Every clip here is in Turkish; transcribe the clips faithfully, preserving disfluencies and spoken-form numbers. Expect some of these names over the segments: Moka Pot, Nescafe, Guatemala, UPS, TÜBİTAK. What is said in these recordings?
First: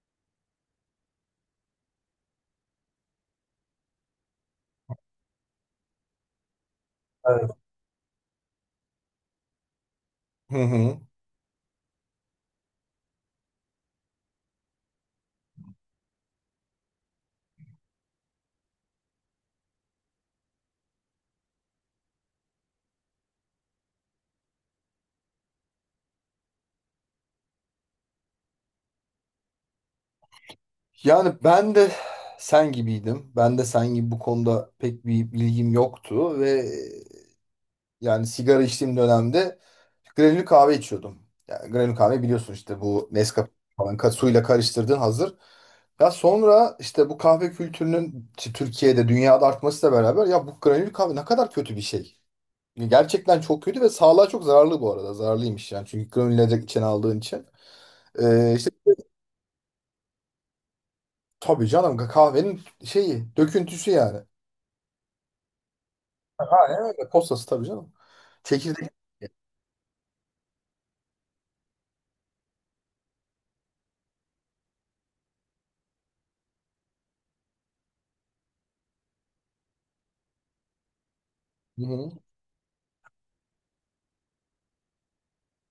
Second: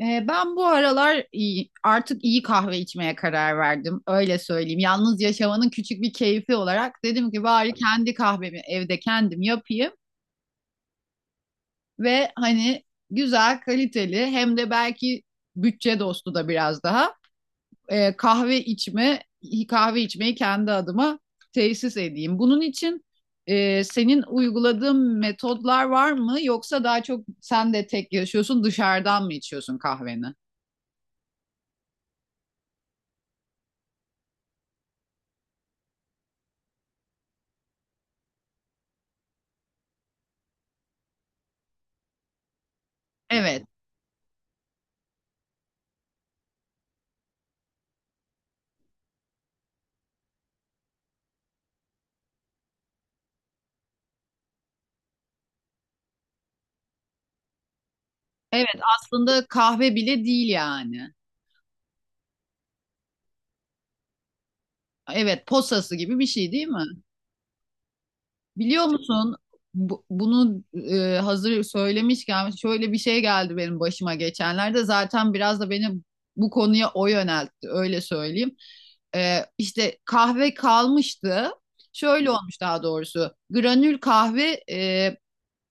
Ee, Ben bu aralar iyi, artık iyi kahve içmeye karar verdim. Öyle söyleyeyim. Yalnız yaşamanın küçük bir keyfi olarak dedim ki Evet. bari kendi kahvemi evde kendim yapayım Hı hı. ve hani güzel, kaliteli hem de belki bütçe dostu da biraz daha e, kahve içme kahve içmeyi kendi adıma tesis edeyim. Bunun için e, senin uyguladığın metodlar var mı? Yoksa daha çok sen de tek yaşıyorsun, dışarıdan mı içiyorsun kahveni? Yani ben de sen gibiydim. Ben de sen gibi bu konuda pek bir bilgim yoktu ve yani sigara içtiğim dönemde granül kahve içiyordum. Yani granül kahve biliyorsun işte bu Nescafe Evet. falan ka- suyla karıştırdığın hazır. Ya sonra işte bu kahve kültürünün işte Türkiye'de dünyada artmasıyla beraber ya bu granül kahve ne kadar kötü bir şey. Gerçekten çok kötü ve sağlığa çok zararlı bu arada. Zararlıymış yani çünkü granül içine aldığın için. Ee, işte Evet aslında kahve bile değil yani. tabii canım kahvenin şeyi, döküntüsü yani. Evet, posası gibi bir şey değil Aynen mi? evet, postası tabii canım. Biliyor Çekirdek. musun bu- bunu e, hazır söylemişken şöyle bir şey geldi benim başıma geçenlerde. Zaten biraz da beni bu konuya o yöneltti, öyle söyleyeyim. E, işte kahve kalmıştı. Hı hı. Şöyle olmuş daha doğrusu. Granül kahve e,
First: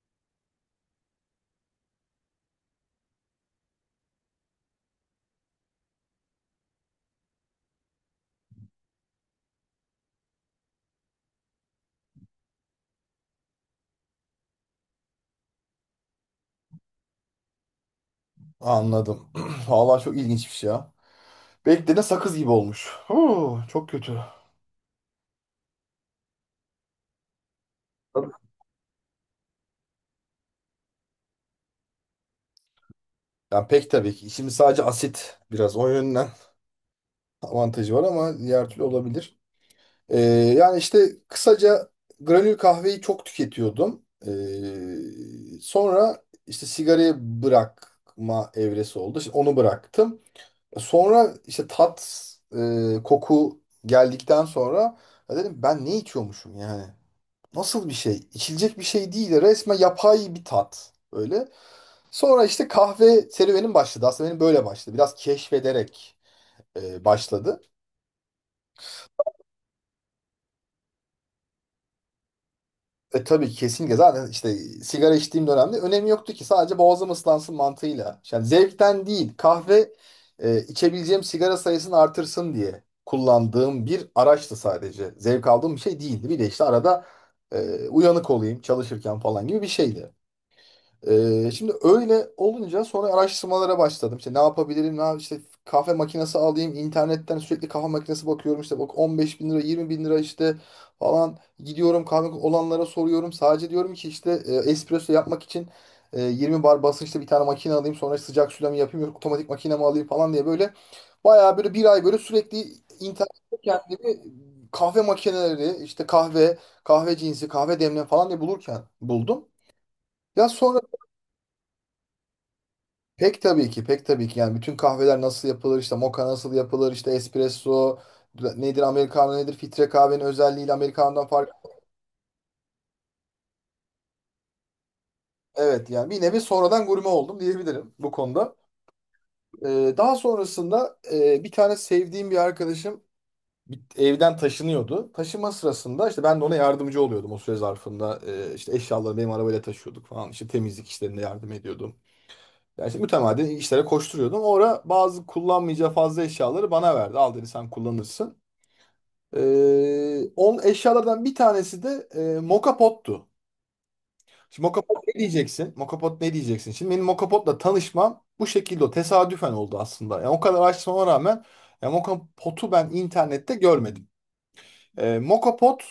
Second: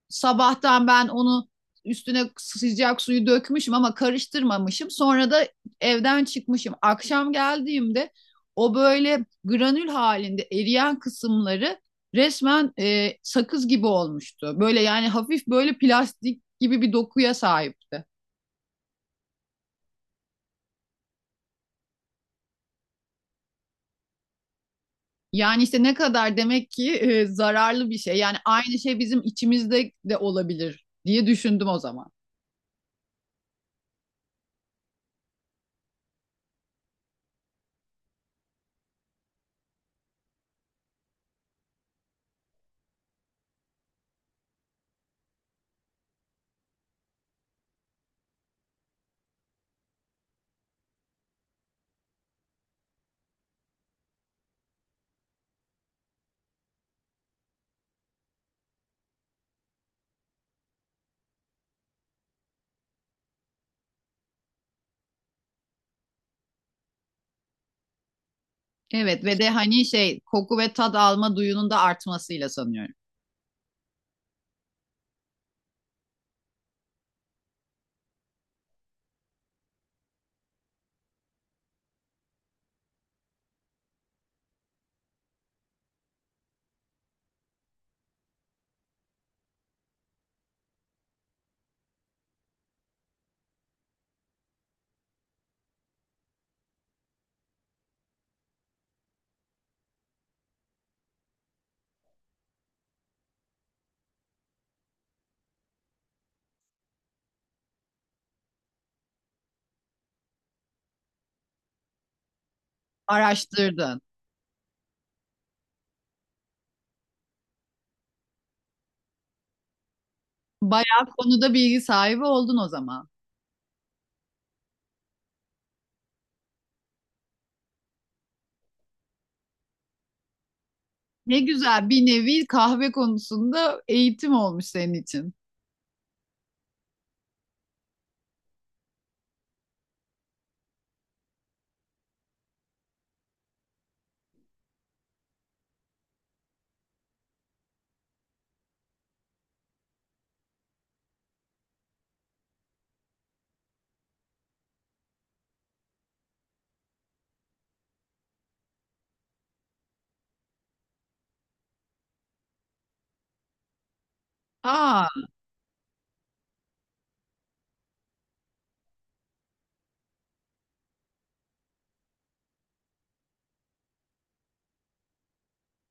sabahtan ben onu üstüne sıcak suyu dökmüşüm ama karıştırmamışım. Sonra da evden çıkmışım. Akşam geldiğimde o böyle granül halinde eriyen kısımları resmen e, sakız gibi olmuştu. Böyle yani hafif böyle plastik gibi bir dokuya sahipti. Anladım. Vallahi çok ilginçmiş ya. Beklediğine sakız gibi olmuş. Huu, çok kötü. Yani işte ne kadar demek ki e, zararlı bir şey. Tabii. Yani aynı şey bizim içimizde de olabilir diye düşündüm o zaman. Yani pek tabii ki. Şimdi sadece asit biraz o yönden avantajı var ama diğer türlü olabilir. Ee, yani işte kısaca granül kahveyi çok tüketiyordum. Ee, sonra işte sigarayı bırakma evresi oldu. Şimdi onu bıraktım. Sonra işte tat, e, koku geldikten sonra ya dedim ben ne içiyormuşum yani? Nasıl bir şey? İçilecek bir şey değil. Resmen yapay bir tat. Öyle. Sonra işte kahve serüvenim başladı. Aslında benim böyle başladı. Biraz keşfederek e, başladı. Evet, ve de hani şey koku ve tad alma duyunun da artmasıyla sanıyorum. E tabii kesinlikle zaten işte sigara içtiğim dönemde önemi yoktu ki sadece boğazım ıslansın mantığıyla. Yani zevkten değil, kahve e, içebileceğim sigara sayısını artırsın diye kullandığım bir araçtı sadece. Zevk aldığım bir şey değildi. Bir de işte arada e, uyanık olayım çalışırken falan gibi bir şeydi. Ee, şimdi öyle olunca sonra araştırmalara başladım. İşte ne yapabilirim, ne yap- işte kahve makinesi alayım, internetten sürekli kahve makinesi bakıyorum. İşte bak on beş bin lira, yirmi bin lira işte falan, gidiyorum kahve olanlara soruyorum. Sadece diyorum ki işte e, espresso yapmak için, e, 20 bar basınçlı bir tane makine alayım. Sonra işte sıcak suyla mı yapayım, yok otomatik makine mi alayım falan diye böyle bayağı böyle bir ay böyle sürekli internette Araştırdın. kendimi kahve makineleri, işte kahve, kahve cinsi, kahve demleme falan diye bulurken buldum. Ya sonra Bayağı konuda bilgi sahibi oldun o zaman. pek tabii ki, pek tabii ki. Yani bütün kahveler nasıl yapılır, işte moka nasıl yapılır, işte espresso nedir, americano nedir, filtre kahvenin özelliğiyle americano'dan Ne fark. güzel, bir nevi kahve konusunda eğitim olmuş senin için. Evet, yani bir nevi sonradan gurme oldum diyebilirim bu konuda. Ee, daha sonrasında e, bir tane sevdiğim bir arkadaşım bir- evden taşınıyordu. Taşıma sırasında işte ben de ona yardımcı oluyordum o süre zarfında. Ee, işte eşyaları benim arabayla taşıyorduk falan. İşte temizlik işlerinde yardım ediyordum. Yani işte mütemadiyen işlere koşturuyordum. O ara bazı kullanmayacağı fazla eşyaları bana verdi. Al dedi, sen kullanırsın. Ee, on eşyalardan bir tanesi de e, Moka Pot'tu. Şimdi Moka Pot Aa, ne diyeceksin? Moka Pot ne diyeceksin? Şimdi benim Moka Pot'la tanışmam bu şekilde oldu. Tesadüfen oldu aslında. Yani o kadar araştırmama rağmen ya Moka Pot'u ben internette görmedim. Ee, Moka Pot,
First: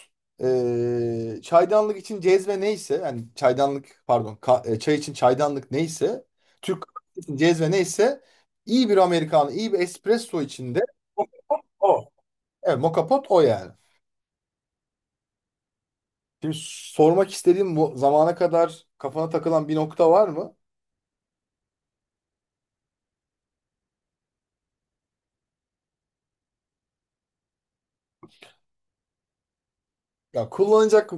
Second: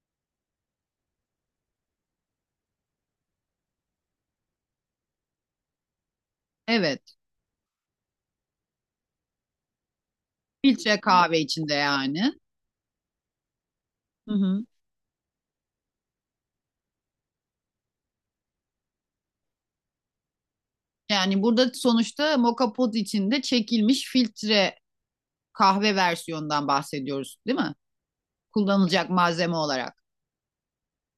e, çaydanlık için cezve neyse, yani çaydanlık pardon ka- e, çay için çaydanlık neyse, Türk evet. kahvesi için cezve neyse, iyi bir Amerikanı iyi bir espresso içinde Filtre kahve içinde o. yani. Evet, Moka Pot o yani. Hı hı. Şimdi sormak istediğim, bu zamana kadar kafana takılan bir nokta var mı? Yani burada sonuçta moka pot içinde çekilmiş filtre kahve versiyonundan bahsediyoruz, değil mi? Kullanılacak malzeme olarak. Ya kullanacak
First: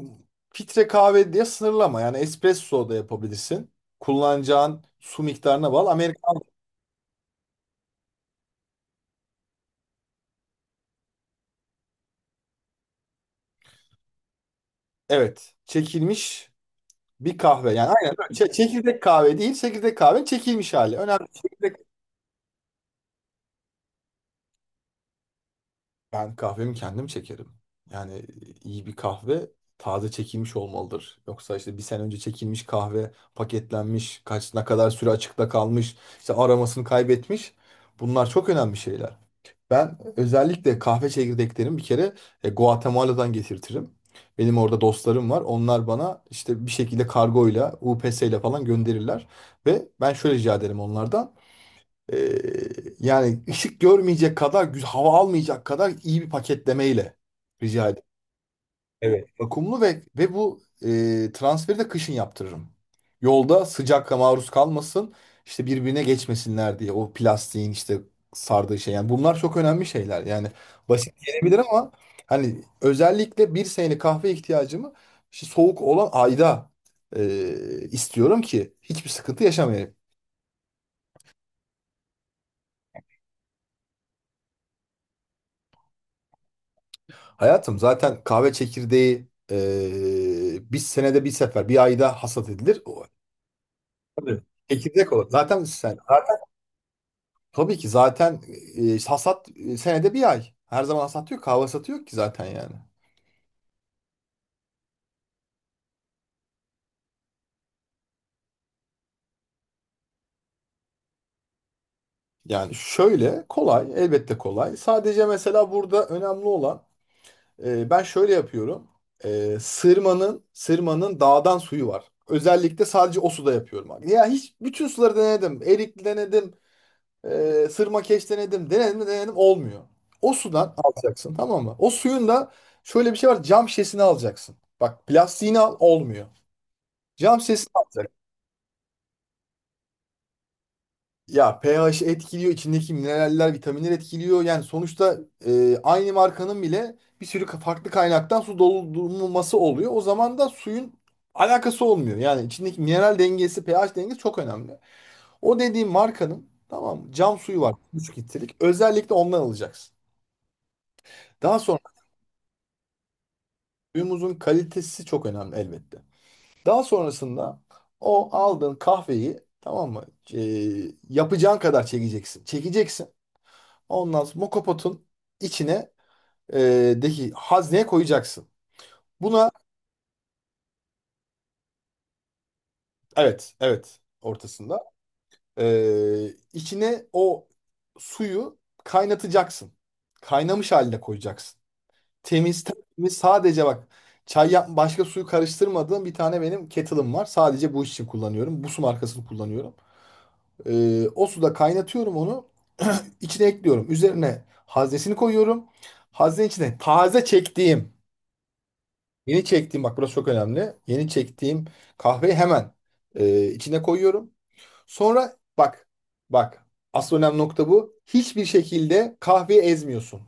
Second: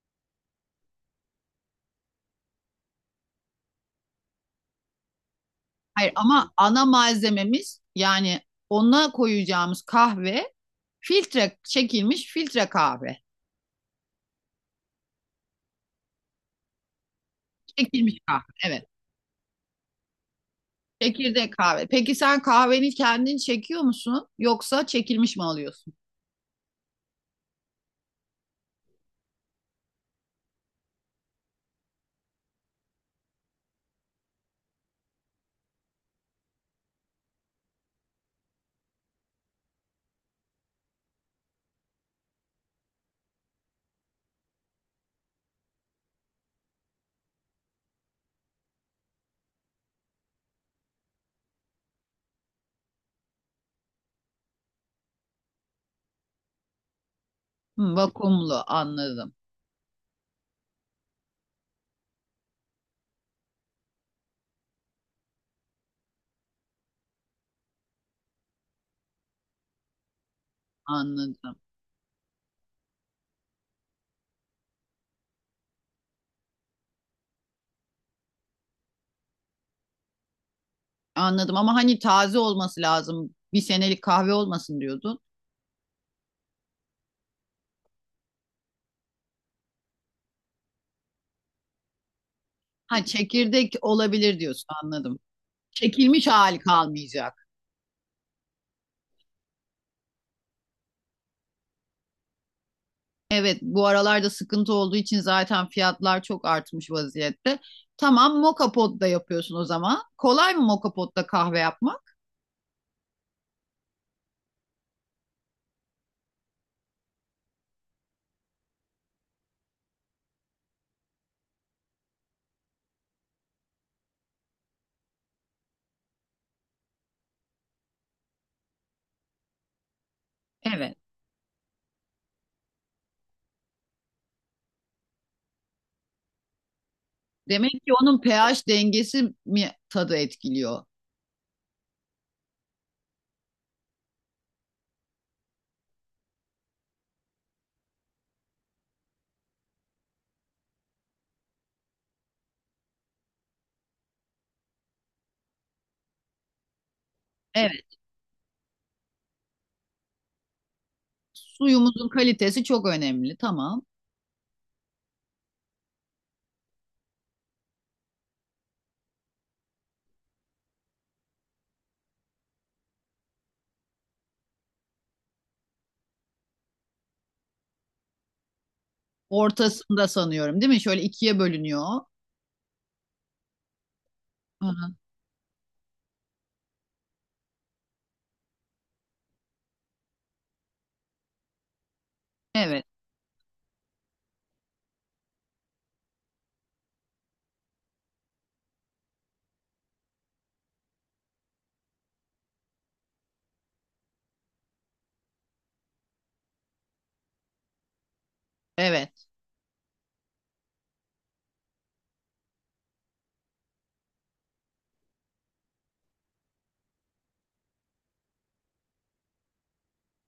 filtre kahve diye sınırlama. Yani espresso da yapabilirsin. Kullanacağın su miktarına bağlı. Hayır Amerikan ama ana malzememiz, yani ona koyacağımız kahve, filtre çekilmiş filtre kahve. evet, çekilmiş bir kahve. Yani aynen Çekilmiş öyle. kahve. Çe- Evet. çekirdek kahve değil, çekirdek kahve çekilmiş hali. Önemli. Çekirdek Çekirdek. kahve. Peki sen kahveni kendin çekiyor musun? Yoksa çekilmiş mi alıyorsun? Ben kahvemi kendim çekerim. Yani e, iyi bir kahve taze çekilmiş olmalıdır. Yoksa işte bir sene önce çekilmiş kahve paketlenmiş, kaç ne kadar süre açıkta kalmış, işte aromasını kaybetmiş. Bunlar çok önemli şeyler. Ben özellikle kahve çekirdeklerimi bir kere e, Guatemala'dan getirtirim. Benim orada dostlarım var. Onlar bana işte bir şekilde kargoyla, U P S ile falan gönderirler. Ve ben şöyle rica ederim onlardan. Ee, yani ışık görmeyecek kadar, güz- hava almayacak kadar iyi bir paketlemeyle rica Hı, ederim. vakumlu, Evet. anladım. Vakumlu ve ve bu e, transferi de kışın yaptırırım. Yolda sıcakla maruz kalmasın, işte birbirine geçmesinler diye o plastiğin işte sardığı şey. Yani bunlar çok önemli şeyler. Yani basit Anladım. gelebilir ama hani özellikle bir senelik kahve ihtiyacımı işte soğuk olan ayda e, istiyorum ki hiçbir sıkıntı yaşamayayım. Anladım ama hani taze olması lazım. Bir senelik kahve olmasın diyordun. Hayatım, zaten kahve çekirdeği e, bir senede bir sefer, bir ayda hasat edilir. O, Ha, çekirdek tabii. olabilir diyorsun, Çekirdek anladım. olur. Zaten sen Çekilmiş zaten- hali kalmayacak. tabii ki zaten e, hasat, e, senede bir ay. Her zaman hasat yok, kahve hasatı yok ki zaten yani. Evet, bu aralarda sıkıntı olduğu için zaten fiyatlar çok artmış vaziyette. Tamam, moka potta yapıyorsun o zaman. Kolay mı moka potta kahve yapmak? Yani şöyle kolay, elbette kolay. Sadece mesela burada önemli olan, e, ben şöyle yapıyorum. E, sırmanın sırmanın dağdan suyu var. Özellikle sadece o suda yapıyorum. Abi. Ya hiç bütün suları denedim. Erikli denedim. E, Sırma, sırmakeş denedim. Denedim de denedim, olmuyor. O sudan Evet. alacaksın, tamam mı? O suyun da şöyle bir şey var. Cam şişesini alacaksın. Bak plastiğini al, olmuyor. Cam şişesini Demek ki alacaksın. onun pH dengesi mi tadı etkiliyor? Ya pH etkiliyor. İçindeki mineraller, vitaminler etkiliyor. Yani sonuçta e, aynı markanın bile bir sürü ka- farklı kaynaktan su doldurulması oluyor. O zaman da suyun alakası olmuyor. Yani içindeki mineral dengesi, pH dengesi çok önemli. O dediğim markanın, tamam mı? Cam suyu var. Evet, 3 litrelik. Özellikle ondan alacaksın. Daha sonra, suyumuzun kalitesi çok önemli. Tamam. suyumuzun kalitesi çok önemli elbette. Daha sonrasında o aldığın kahveyi, tamam mı? E, yapacağın kadar çekeceksin. Çekeceksin. Ondan sonra mokopotun içine, e, deki hazneye koyacaksın. Buna Ortasında sanıyorum, değil mi? Şöyle ikiye bölünüyor. evet evet Hı ortasında, hı. e, içine o suyu kaynatacaksın. Kaynamış haline koyacaksın. Temiz Evet, temiz, sadece bak, çay yap başka suyu karıştırmadığım bir tane benim kettle'ım var. Sadece bu iş için kullanıyorum. Bu su markasını kullanıyorum. Ee, o suda kaynatıyorum onu. içine ekliyorum. Üzerine haznesini koyuyorum. Haznenin içine taze çektiğim, evet. yeni çektiğim, bak burası çok önemli. Yeni çektiğim kahveyi hemen e, içine koyuyorum. Sonra bak, bak, asıl önemli nokta bu. Hiçbir şekilde kahveyi ezmiyorsun.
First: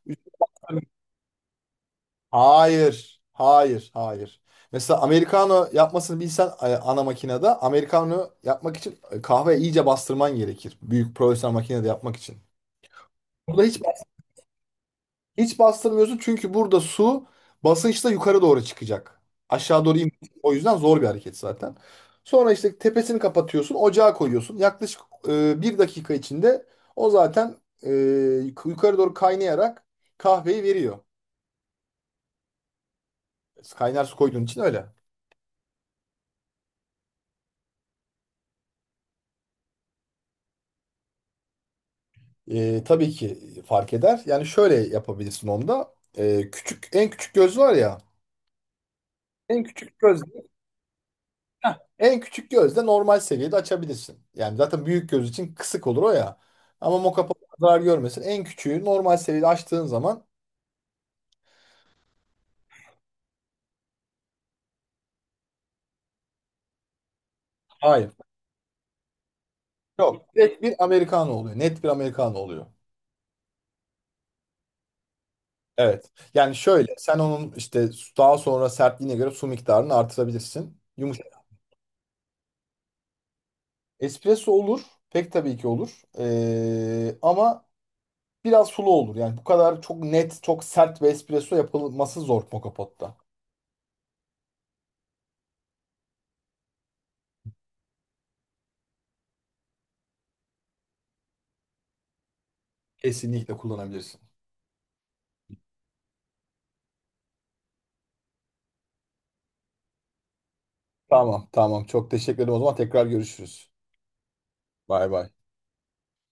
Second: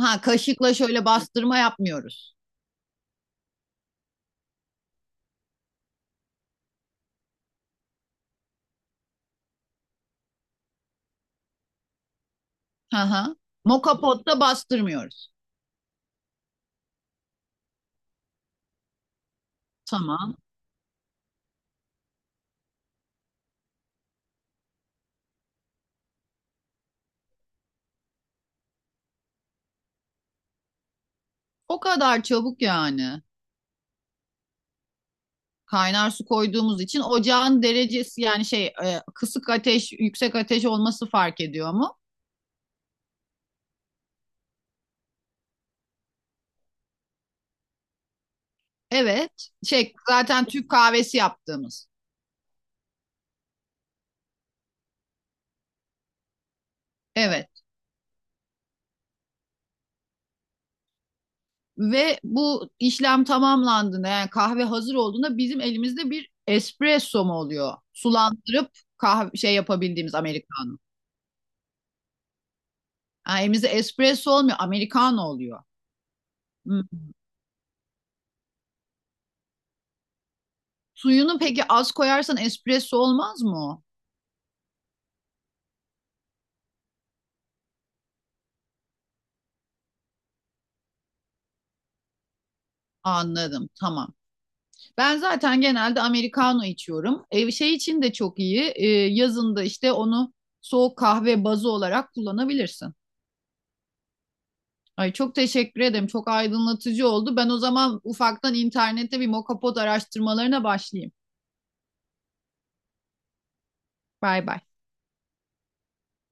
Ha, kaşıkla şöyle bastırma yapmıyoruz. Hayır. Hayır. Hayır. Mesela americano yapmasını bilsen, e, ana makinede americano yapmak için e, kahve iyice bastırman gerekir. Büyük profesyonel makinede yapmak için. Hı hı. Burada hiç Moka potta bastırmıyoruz. hiç bastırmıyorsun, çünkü burada su basınçla yukarı doğru çıkacak. Aşağı doğru in. Tamam. O yüzden zor bir hareket zaten. Sonra işte tepesini kapatıyorsun, ocağa koyuyorsun. Yaklaşık e, bir dakika içinde o zaten e, yukarı doğru kaynayarak kahveyi veriyor. O kadar çabuk yani. Kaynar su koyduğun için öyle. Kaynar su koyduğumuz için ocağın derecesi, yani şey e, kısık ateş, yüksek ateş olması fark ediyor mu? E, tabii ki fark eder. Yani şöyle yapabilirsin onda. E, küçük en küçük göz var ya. Evet. En Şey küçük göz. zaten Türk kahvesi Heh, yaptığımız. en küçük gözde normal seviyede açabilirsin. Yani zaten büyük göz için kısık olur o ya. Ama mokapa Evet. zarar görmesin. En küçüğü normal seviyede açtığın zaman Ve bu işlem tamamlandığında, yani kahve hazır olduğunda bizim elimizde bir espresso mu oluyor? hayır. Sulandırıp kahve şey yapabildiğimiz Yok. Direkt bir americano. americano oluyor. Net bir americano oluyor. Yani elimizde espresso olmuyor, americano oluyor. Evet. Yani Hı. şöyle sen onun işte daha sonra sertliğine göre su miktarını artırabilirsin. Yumuşak. Suyunu peki az koyarsan espresso olmaz mı o? Espresso olur. Pek tabii ki olur. E, ama biraz sulu olur. Yani bu kadar çok net, çok sert bir espresso yapılması zor moka potta. Anladım, tamam. Ben zaten genelde americano içiyorum. Ev şey için de çok iyi. Ee, yazın işte onu soğuk kahve bazı olarak kullanabilirsin. Kesinlikle kullanabilirsin. Ay, çok teşekkür ederim. Çok aydınlatıcı oldu. Ben o zaman ufaktan internette bir mokapod araştırmalarına başlayayım. Tamam, tamam. Çok teşekkür ederim. O zaman tekrar görüşürüz. Bay bay. Bay bay.